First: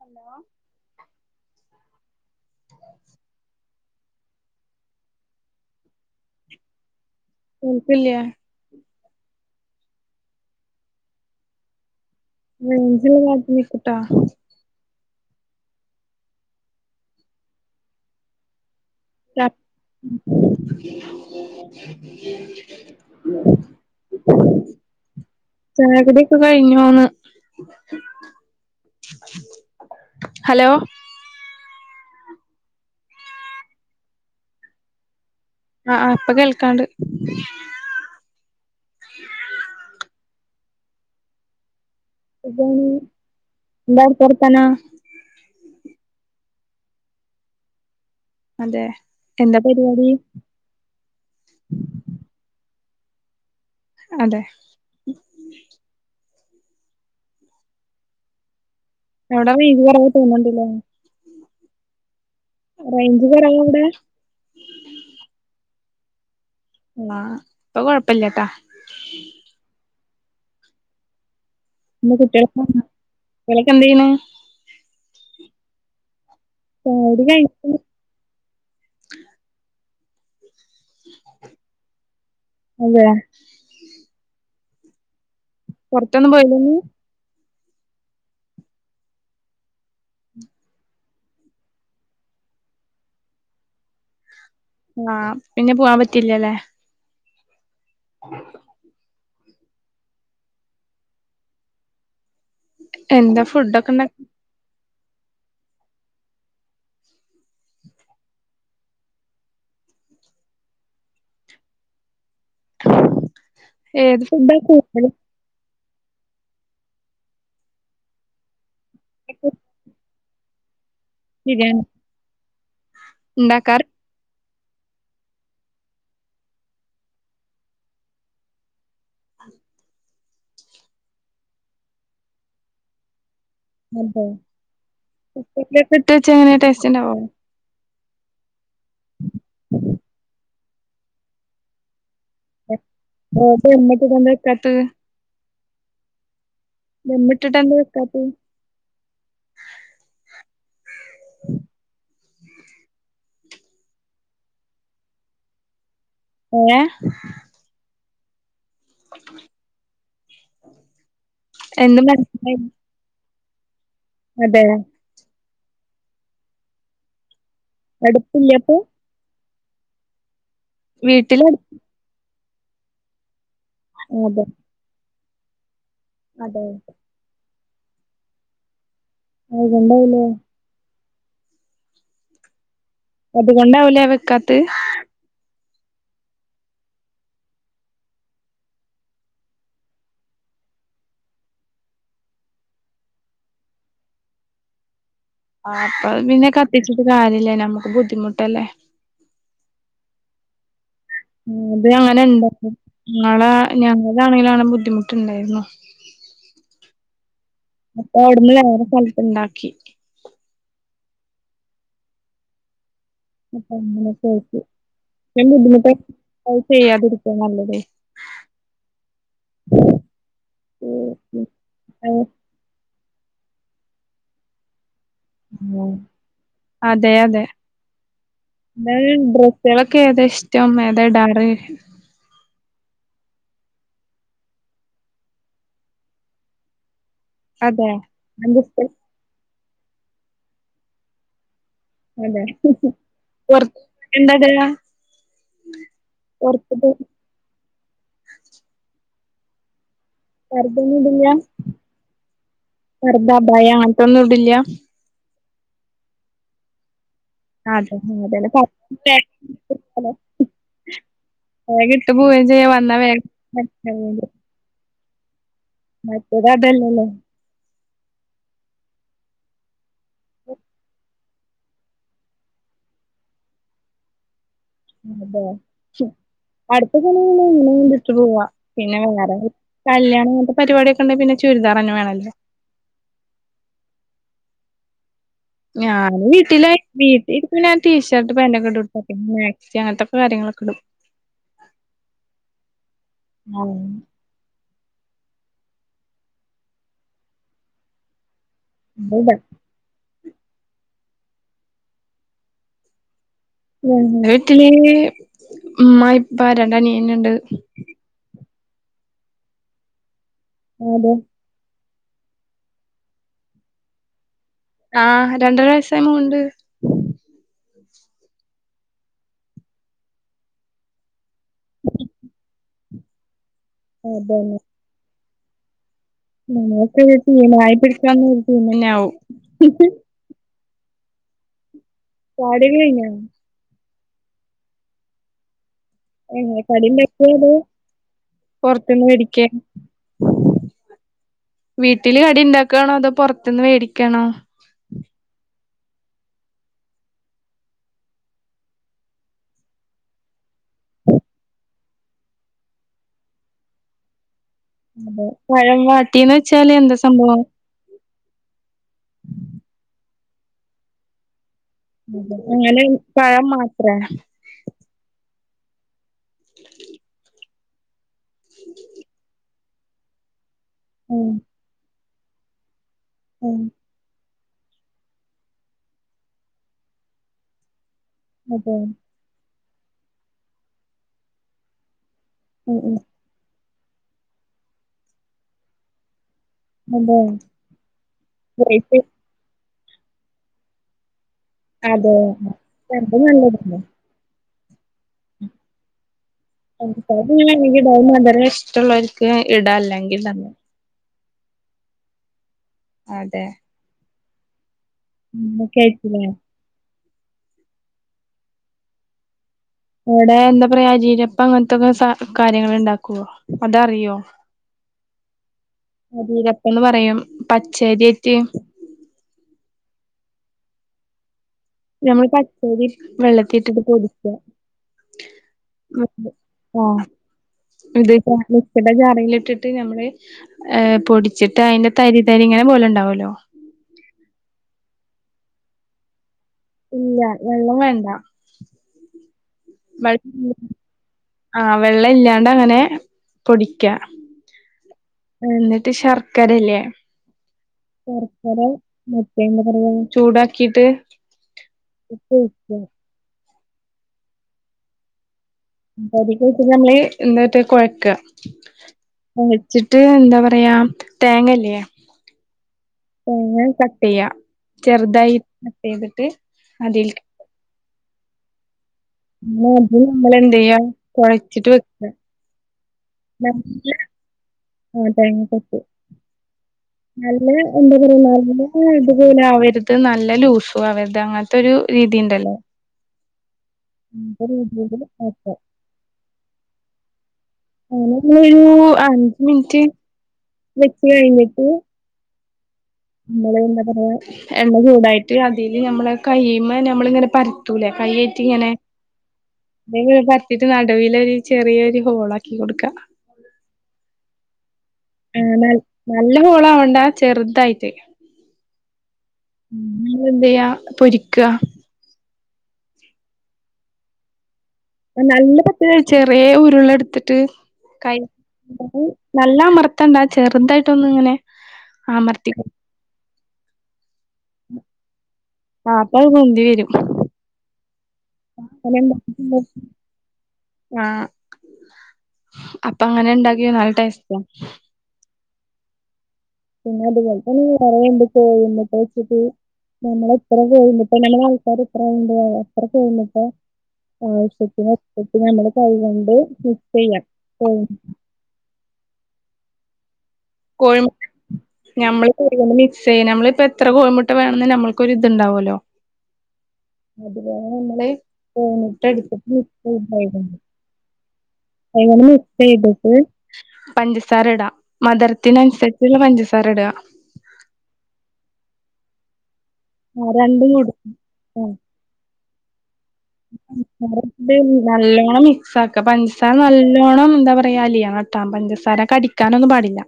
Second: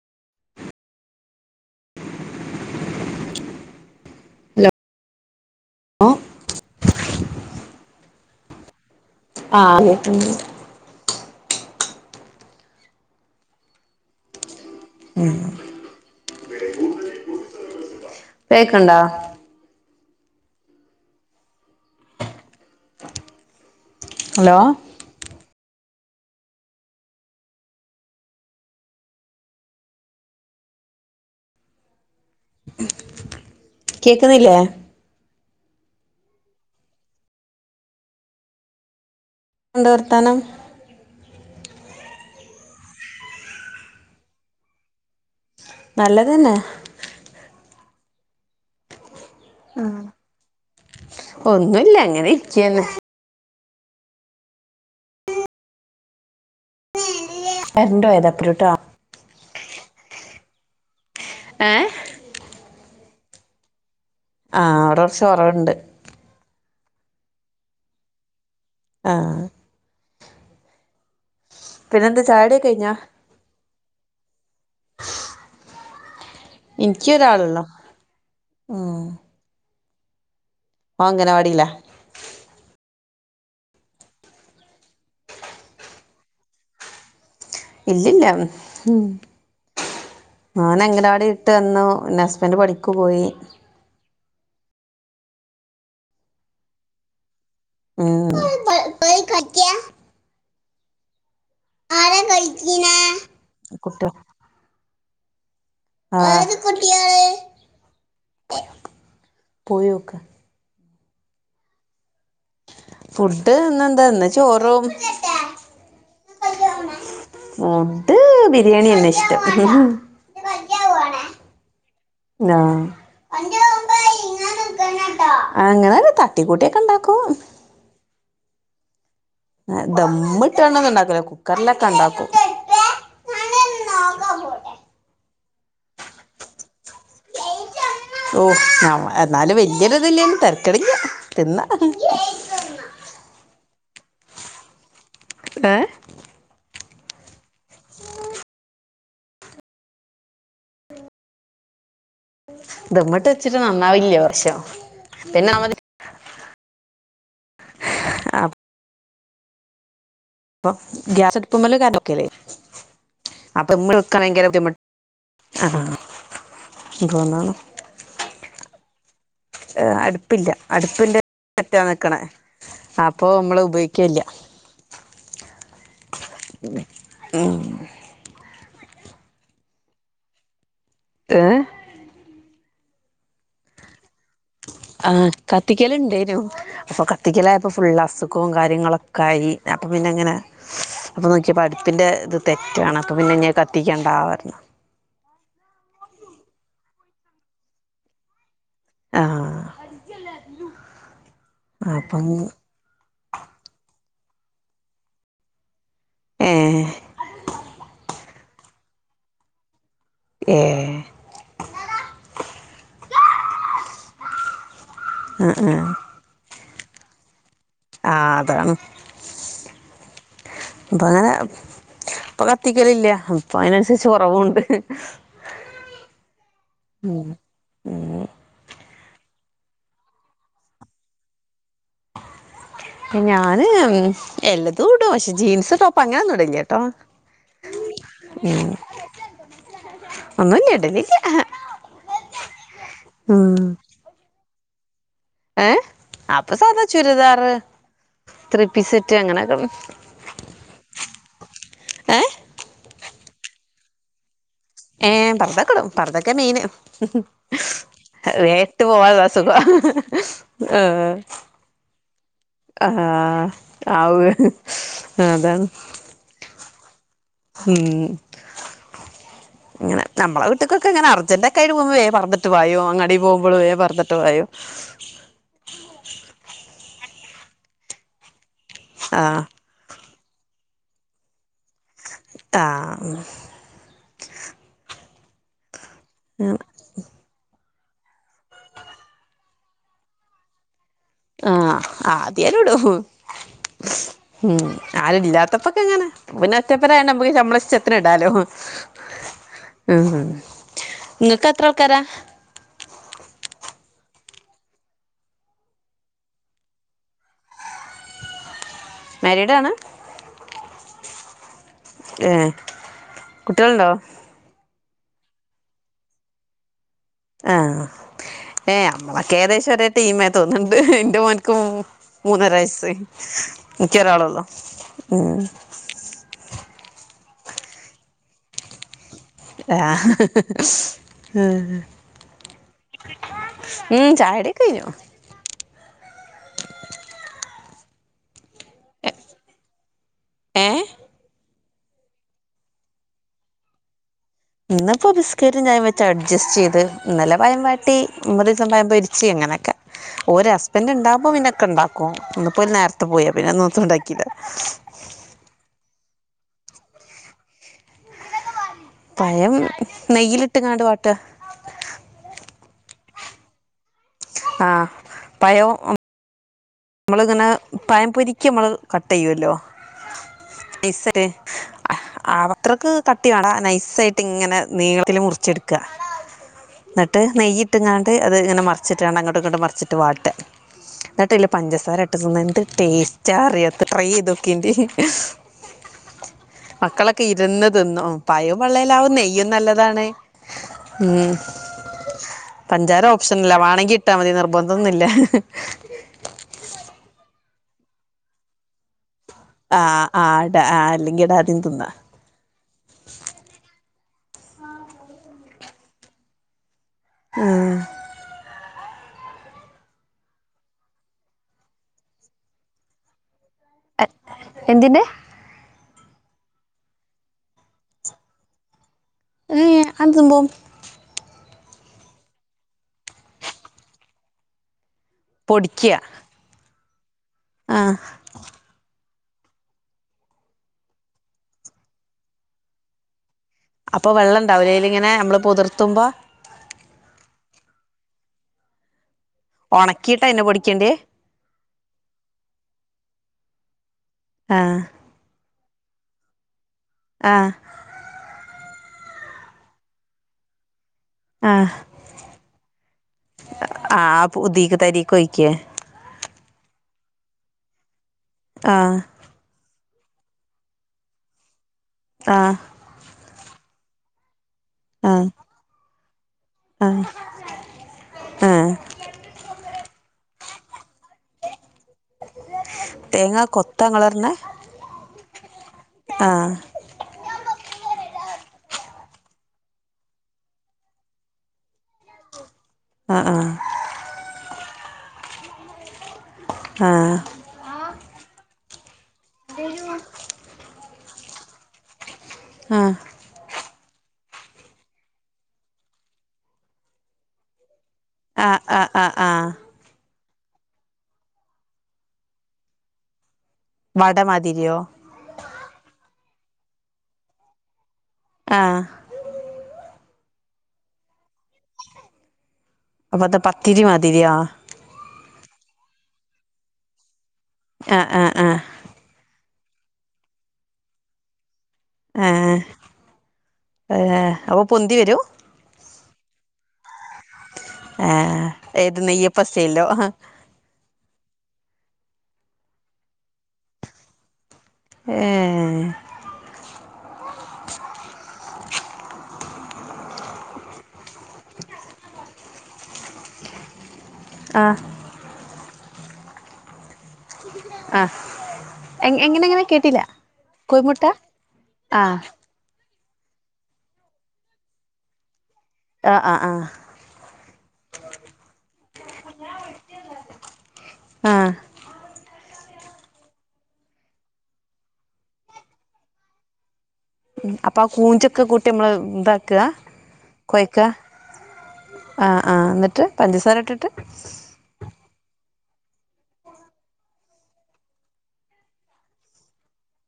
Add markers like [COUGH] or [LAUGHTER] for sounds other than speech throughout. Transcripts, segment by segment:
Hello ആഹ് കേൾക്കല്ല്യ ആഹ് കേൾക്ക്ണ്ട് റൈഞ്ച്ല് വാത്ത് നിക്ക്ട്ടൊ ആഹ് കേക്ക്ണ്ടാ [UNINTELLIGIBLE] ഹലോ ചായ കുടിയൊക്കെ കഴിഞ്ഞോന്ന് ഹലോ കേക്കുന്നില്ലേ ആഹ് ഇപ്പൊ കേൾക്കാണ്ട് കൊണ്ടുവർത്താനം സുഖാണ് എന്താ അവിടുത്തെ വർത്താനം നല്ലതന്നെ അതെ എന്താ പരിപാടി ഒന്നുല്ല ഇങ്ങനെ ഇരിക്കന്നെ അതെ [UNINTELLIGIBLE] അവിട വീതികുറവ് തോന്നൊണ്ടില്ലേ ഏഹ് റേഞ്ച് കൊറെ വിടെ ആ് അവിടെറച്ച് കൊറവ്ണ്ട്. ആ ഇപ്പ കൊഴപ്പല്ലട്ടാ. ആഹ് എന്തെ പിന്നെന്താ കുട്ടികളൊക്കെ ചായുടിയൊക്കെ വന്ന കഴിഞ്ഞോ കുട്ടികളൊക്കെ എന്ത്‌ ചെയ്യണ ഇനിക്ക്‌ ചായകുടി കഴി ഒരാളൊള്ളൂ ഉം ഓൻ അങ്ങനവാടില അതെ പുറത്തൊന്നും പോയലെ ഇന്ന് ഇല്ലില്ല ഉം മോന് അങ്ങനവാടി വിട്ട് വന്നു പിന്നെ ഹസ്ബന്റെ പണിക്കു പോയി ആ പിന്നെ പോവാാൻ പറ്റ്ല്ലല്ലേ? ആ ആരാ കളിക്കണേ എന്താ ഫുഡ് ഒക്കെണ്ട കുട്ടിയോ [UNINTELLIGIBLE] ഫുഡ്ന്ന ഏത് എന്താന്നാ ഫുഡാ ചോറും കൂടുതലും ഫുഡ് ബിരിയാണി യണെ ഇഷ്ടം. പിരിയാണ് ആ അങ്ങനെ തട്ടിക്കൂട്ടിയൊക്കെ ഇണ്ടാക്കും. ദമ്മിട്ടാടൊന്നുംണ്ടാക്കൂല കുക്കറിലൊക്കെ ഉണ്ടാക്കും. അതെ കുക്കറിലൊക്ക ഇട്ട വെച്ച എങ്ങനെയ ടേസ്റ്റ് ഉണ്ടാവോ ഓ ഞാ എന്നാലും വല്യോരു ഇതില്ലെങ്കിലും തരക്കട്ല്ല തിന്ന. ഉം ഓൽത് എന്നിട്ട് ഇതെന്താ ട്കാത്ത് ഏ ദമ്മ്ട്ട്ട്ടെന്താ ഇട്ക്കാത്ത് ദമ്മ്ട്ട് വെച്ചിട്ട് നന്നാവില്യേ കൊർച്ചേരം പിന്നെ നമ്മ ങ്ങെ ആഹ് [INAUDIBLE] പ്പോ ഗ്യാസത്ട്പ്പ്മ്മലു എന്ത് കരൻ്റൊക്കലേ മനസ്സിലായി അതെ. അപ്പമ്മൾക്കാണങ്കിലുദ്ധിമു ആഹ് ങ്കോന്ന അടുപ് ല്യപ്പോ ആഹ് അട്പ്പില്യ അട്പ്ന്റെ വീട്ടിലട് മറ്റാ നക്ക്ണേ അപ്പൊ മ്മള് ഉപ അതെ അതെ. ഉം അതൊണ്ടാവൂലേ തേ അത്കൊണ്ടാവുലെ വെക്കാത്ത് ആഹ് കത്തിക്കല്ണ്ടേനു പ്പൊ കത്തിക്കലായപ്പോ ഫുള്ള് അസുഖു കാര്യങ്ങളൊക്കെയി. അപ്പൊ പിന്നെങ്ങനെ അപ്പൊ നോക്കിയപ്പോ അട്പ്പിന്റെത് തെറ്റാണ്. അപ്പ പിന്നെഞ്ഞഅ് കത്തിക്കണ്ടാ പർഞ്ഞു ആഹ് അപ്പ പിന്നെ കത്തിച്ചിട്ട് കാര്യല്ല്യ. നമ്മക്ക് ബുദ്ധിമുട്ടല്ലേ? ആഹ് ഉം ത്അങ്ങനെ അപ്പം ഇണ്ട ങ്ങളാ ഞങ്ങളാണെങ്കിലാണ് ബുദ്ധിമുട്ട്ണ്ടായ്ര്ന്നോ ഏഹ് അപ്പ അവ്ട്ന്ന് വേറെ സ്ഥൽത്ത് ണ്ടാക്കി ഏ അപ്പ അങ്ങനെക്കായ്റ്റ് ആഹ് ആഹ് ഞാൻബുദ്ധിമുട്ട അഅ് ചെയ്യാതിരിക്കാ നല്ലതെയ് ആഹ് അതാണ് പ്പഅങ്ങനെ ഉം, പ ത്തിക്കലില്യ അപ്പൊയിനൻസരിച്ച് കൊറവുണ്ട്. ഉം അതെ അതെ എന്നാ ഡ്രെസ്സുകളൊക്കെ ഏതാ ഇഷ്ടം ഏതാ ഇടാറ് ഞാന്ൻ എല്ലതും ഇടും പക്ഷെ ജീൻസ് ടോപ്പ് അങ്ങനൊന്നും ഇടല്ല കേട്ടോ അതെ എന്താ സ്പെ ഒന്നുല്യ ഇഡലി [UNINTELLIGIBLE] ഏഹ് അപ്പൊസാദാ പൊറത്ത്ക്ക് ചുരിദാറ്. ത്രീപി സെറ്റ് അങ്ങനെക്കെള് പർദന്നുടൂല്യ ഏ പർദ്ദ അഭായ ആൺ തൊന്നുടില്യ ഏ പർദക്കടും പർദോക്കെ മെയ്ന്. അതെ അതന്നെ പ വേട്ട് പോവാ താസുഖം ആഹ് വേഗം ഇട്ട് പോവേം ചെയ്യാ വന്നാ വേഗം ആഹ് ആവ്വ് അതാണ് മറ്റതല്ലല്ലോ ഉം [UNINTELLIGIBLE] ഇങ്ങനെ നമ്മള് വീട്ടിക്കൊക്കെങ്ങനെ അർജന്റ ഒക്കെ ആട്ട് പോക്കുവേ വേം പർദ്ദട്ട് പായും അങ്ങാടി പോകുമ്പോൾ വേം പർദ്ദട്ട് പായും അതെ അടുത്ത കണെ ഇങ്ങനെ എവിട്ടു പോവാ പിന്നെ ആ വേറെ കല്യാണം അങ്ങനത്തെ പരുപാടിയൂണ്ടാക്കി ഉണ്ട് പിന്നെ ചുര്താറെന്നെ വേണല്ലേ താ ഞാന് ഉം. വീട്ടില്ല വീട്ടിൽ പിന്നെ ടീഷർട്ട് പന്റൊക്കെ ഇടും തന്നെ മാക്സി അങ്ങനത്തെക്കെ കാര്യങ്ങളൊക്കെ ഇടും ആഹ് അത് ഞാനും ഇടും ആഹ് ഉം ആരും ഇല്ലാത്തപ്പൊക്കെ എങ്ങനെ പിന്നെ ഒറ്റപ്പനായ നമ്മക്ക് ഇഷ്ടത്തിന് ഇണ്ടാലോ ഉന്ന ആഹ് നിങ്ങക്ക് അത്ര ആൾക്കാരാ ഞങ്ങ വീട്ടില് ഉമ്മ ഉപ്പ രണ്ടു അനിയൻമാരുണ്ട് മാരീഡ് ആണ് അതെ എഹ് കുട്ടികളുണ്ടോ ആഹ് രണ്ടരാ വയിസുല്ലമോളെയുണ്ട് ആഹ് നമ്മളൊക്കെ ഏകദേശം ഒരേ ടീമം തോന്നുന്നുണ്ട് എന്റെ മോൻ മൂന്നര വായിസ് എനിക് ഒരാളെള്ളൂ അതന്നെ നമുക്കൊരു തടീ ആയി പിടിക്കാവുന്ന ഒരു ടീം തന്നെ ആകവും ആഹ് [UNINTELLIGIBLE] ഉം ചായകുടിയൊക്കെ കഴിഞ്ഞു ഏഹ് കടിയുണ്ടാക്കിയോ അതൊ പൊറത്തന്ന് മേടിക്കൻ ഏഹ് വീട്ടില് കടി ഉണ്ടാക്കവാണോ അതൊ പുറത്തുന്ന് മേടിക്കാണോ ഇന്നിപ്പോ ബിസ്ക്കറ്റ് ചായയും വെച്ച അഡ്ജസ്റ്റ് ചെയ്ത് ഇന്നലെ പയം വാട്ടി [UNINTELLIGIBLE] പൊരിച്ച അങ്ങനെയൊക്കെ ഒരു ഹുസ്ബൻഡ് ഉണ്ടാവുമ്പോ പിന്നൊക്കെ ഉണ്ടാക്കും ഒന്ന പോയി നേരത്തെ പിന്നെന്നത്ത ഉണ്ടാക്കില്ല പഴം വാട്ടി എന്ന് വെച്ചാല് എന്താ സംഭവം പഴം നെയ്യിലിട്ട് ക്കാണ്ട് വാട്ട ഇങ്ങനെ പഴം മാത്രാ ആഹ് പയോം ഒ ഇമ്മള് ഇങ്ങനെ പയം പൊരിക്ക് ഇമ്മള് കട്ടെയ്യുല്ലോ നൈസ്സെ റ്റ് ഉം അ ആവത്രക്ക് കട്ടി വേണ്ടാ ഉം നൈസൈറ്റ് ട്ടിങ്ങനെ നീളത്തില് മുറിച്ച്ട്ക്ക ഇന്ന്ട്ട് നെയ്യ് ഇട്ട്ങ്ങാണ്ട് അത് ഇങ്ങനെ അതെ. മറിച്ച്ട്ട്കാണ്ട് അങ്ങട്ടും ഇങ്ങട്ടും മറിച്ച്ട്ട് വാട്ട്അ ഇന്ന്ട്ട്ള്ള പഞ്ചസാര ഇട്ട് തിന്ന്എന്നെ ട്ട് ഉം, ഉം. ടേസ്റ്റാ അറിയോ ഇത് ട്രൈയീതോക്കീണ്ട് അതെ. മക്കളെക്കെ ഇരുന്ന് തിന്നും പയും ഗ്രേപ്പ് പള്ളേലാവുനെയ്യും നല്ലതാണ് ഉം അതെ. അത് പഞ്ചാരഓപ്ഷൻല്ല നല്ലതല്ലേ. വണെങ്കി ട്ടാ മതി നിർബന്തൊന്നുല്ല പഞ്ചസാര ങ്ങ്നേണ്ടങ്കിടാ അഅ് മധുരഷ്ട്ടള്ളോര് [UNINTELLIGIBLE] ആഹ് ആടാ ആഹ് അല്ലെങ്കിൽ ആദ്യം തിന്ന അതെ ഉമ്മു കയിച്ചിലേ ഉം എവിടെ എന്തപറയാ ജീരപ്പം അങ്ങൻത്താെക്കെ സാ കാര്യങ്ങ ള് ഇണ്ടാക്കുവോ അതറിയോ എന്തിന്റെ ആഹ് ജീരപ്പംന്ന് പറയും പച്ചര്യേറ്റ് ഏഹ് അതെന്താണ് നമ്മളെപച്ചരി വെള്ളത്തിട്ടിട്ട് പൊടിക്ക പൊടിക്കുക [UNINTELLIGIBLE] ആഹ് ആ [UNINTELLIGIBLE] മിക്സിയുടെ ജാറിലിട്ടിട്ട് ഞമ്മള് ഏ പൊടിച്ചിട്ട് അയ്ന്റെ തരി തരിങ്ങനെ പോലെണ്ടാവുലോ അപ്പൊ വെള്ളണ്ടാവുലേയ്ലിങ്ങനെ നമ്മ്ള് പൊത്ർത്തുമ്പോ ഇല്ല വെള്ളം വേണ്ട വൾ ഉണക്കിയിട്ട് അതിനെ പൊടിക്കണ്ടേ ആവെള്ളല്യാണ്ടങ്ങനെ പൊടിക്യ ആഹ് ഉം ന്നിട്ട് ശർക്കരല്യേ ആഹ് ശർക്കര മറ്റേ എന്താ പറയാ ചൂടാക്കീട്ട് ആഹ് ആപുതീക്ക് തരീകൊഴിക്കേ ഉം പൊതിക്കൊയ്ക്കുന്നർഞ്ഞഅ് എന്താട്ടാ കൊഴക്കാ ആഹ് അരച്ചിട്ട് എന്താ പറയാ തേങ്ങല്ലേ ആഹ് തേങ്ങ കട്ട് ചെയ്യാ ആഹ് ചെർതായി കട്ട് ചെയ്തിട്ട് ആഹ് അതിൽക്ക് ആഹ് പിന്നെ അത് നമ്മൾ എന്തേയ്യാ കുഴച്ചിട്ട് വെക്ക തേങ്ങാ കൊത്ത നല്ല ങ്ങളർഞ്ഞെ ആ തേങ്ങക്കൊത്ത് ആഹ് നല്ല എന്താ പറയാ നല്ല ഇതുപോലെ ആവര്ത് നല്ല ലൂസും ആവര്ത് അങ്ങ ത്തൊരു രീതി ഇണ്ടല്ലോ ആഹ് ആഹ് [UNINTELLIGIBLE] ആഹ് അങ്ങനൊരു അഞ്ച് മിനിറ്റ് വെച്ച് കഴിഞ്ഞിട്ട് ആഹ് നമ്മള് എന്താ പറയാ എണ്ണ ചൂടായിട്ട് അതില് നമ്മളെ കയ്യിമ്മെ നമ്മള് ഇങ്ങനെ പര് ത്തൂലേ ആഹ് കൈഏറ്റിങ്ങനെ ആഹ് ആഹ് ആഹ് [UNINTELLIGIBLE] പര്ത്തീട്ട് നടുവില് ഒരു ചെറിയരു ഹോളാക്കി കൊടുക്കാ വട മാതിരിയോ ആ ന നല്ല ഹോളാവണ്ടാ ചെർതായിട്ട് ആഹ് പിന്നെന്തയ്യാ പൊരിക്ക അപ്പൊത്താ പത്തിരി മാതിരിയൊ നല്ല [UNINTELLIGIBLE] ചെറിയ ഉരുള എടുത്തിട്ട് ആഹ് കൈ ആഹ് ആഹ് നല്ലമർത്തണ്ടാ ചെർതായിട്ടൊന്ന്ങ്ങനെ ഏഹ് ഏഹ് അപ്പൊ പൊന്തി വരും ആ അപ്പൊത് പൊന്തി വരും ഏഹ് ഏത് നെയ്യപ്പസ്റ്റൈയിൽലോ ആഹ് അപ്പം അങ്ങനെ ഇണ്ടാക്കിയ നല്ല ട്ടെസ്റ്റ ഏഹ് പിന്നെ അതുപോലെ തന്നെ കൊറെ [UNINTELLIGIBLE] [UNINTELLIGIBLE] [UNINTELLIGIBLE] ആഹ് ആവശ്യത്തിന് ആവശ്യത്തിന് നമ്മള് കൈകൊണ്ട് മിക്സ് ചെയ്യാ കോഴി ആഹ് എങ്ങനെങ്ങനെ കേട്ടില്ല കോഴി കോഴിമുട്ട ആഹ് ഞമ്മള് മിക്സ് ചെയ്യ നമ്മളിപ്പോ എത്ര കോഴിമുട്ട വേണന്ന് നമ്മൾക്കൊരിത്ണ്ടാവോല്ലോ ആഹ് ആഹ് ആഹ് അതുപോലെ നമ്മള് കോഴി മുട്ട ഇട്ത്തിട്ട് [UNINTELLIGIBLE] ആഹ് കൈ കൊണ്ട് മിക്സ് ചെയ്തിട്ട് പഞ്ചസാര ഇട മധര് ത്തിനൻസരിച്ച്ള്ള പഞ്ചസാര ഇട ഉം അപ്പൊ ആ ഫൂഞ്ചൊക്കെ കൂട്ടി നമ്മള് ഇതാക്കാ ആ രണ്ടും കൊട് ആഹ് ആഹ് ആഹ് ന്നിട്ട് പഞ്ചസാര ഇട്ടിട്ട് ഇത് നല്ലോണം മിക്സ് ആക്ക പഞ്ചസാര നല്ലോണം എന്താ പറയാ അലിയണട്ടോ പഞ്ചസാര കടി ക്കാനൊന്നും പാടില്ല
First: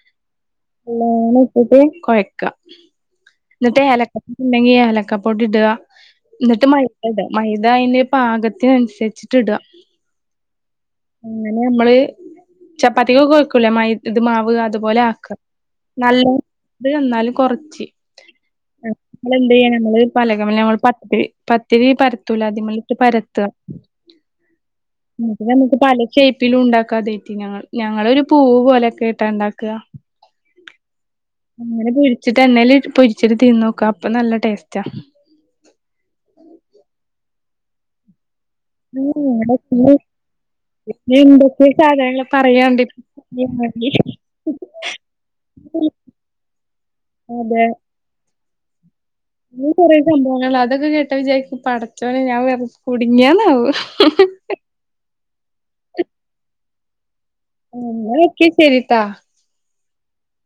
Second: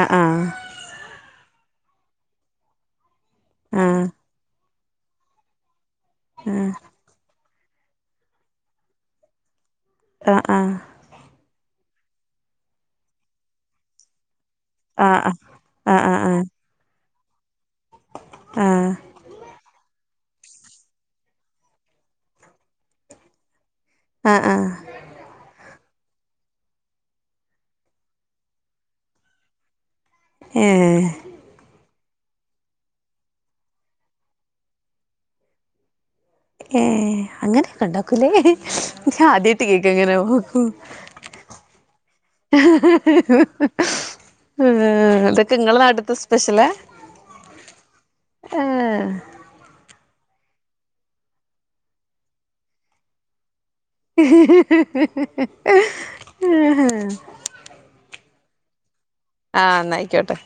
അ ആഹ് നല്ലോണം ഇട്ടിട്ട് കൊയക്ക ന്നട്ട് ആ ഏലക്ക പൊടി ഉണ്ടെങ്കി ഏലക്ക പൊടി ഇട ആ ന്നട്ട് മൈദ ഇട മൈദ അയില് പാകത്തിനൻസരിച്ചിട്ട് ഇട ആഹ് ആഹ് അങ്ങനെ നമ്മള് ചപ്പാത്തികൊക്കെ കുഴക്കൂലേ മ ഇത് മാവ് അതുപോലെ ആ ആ ആക്ക ആ ആ നല്ലത് എന്നാലും കുറച്ച് ആ നമ്മ എന്ത് ചെയ്യ നമ്മള് പലകിൽ മ്മൾ പ [UNINTELLIGIBLE] പത്തിരി പ തുലാദിമള്ളിട്ട് പരത്തുക ആ ആ നമുക്ക് പല ഷേപ്പിലും ഉണ്ടാക്കാതെ ഞങ്ങ ഞങ്ങളരു പൂവ് പോലെൊക്കെ ഇട്ടാ ഇണ്ടാക്കുക മ് അങ്ങനെ പൊരിച്ചിട്ട് എണ്ണേൽ പൊരിച്ചിട്ട് നോക്ക അപ്പൊ നല്ല ടേസ്റ്റാ മ് അങ്ങനെയൊക്കെ ഉണ്ടോ ഞാൻ ആദ്യട്ട് കേക്കങ്ങനെ പോക്കും എന്തൊക്കെ സാധനങ്ങള് പറയാണ്ട് [UNINTELLIGIBLE] അ അതൊക്കെ ഇങ്ങള നാട്ടത്തെ സ്പെഷ്യലാ ആ ഇ കൊറേ സംഭവങ്ങ അതൊക്കെ കേട്ട വിചാരിരിക്ക പടച്ചോനെ ഞാൻ വെറ കുടുങ്ങിയന്നാവു ഹാ ഹാ ഹാ മ് എനിക്കെ ശരിട്ടാ ആ എന്നായിക്കോട്ടെ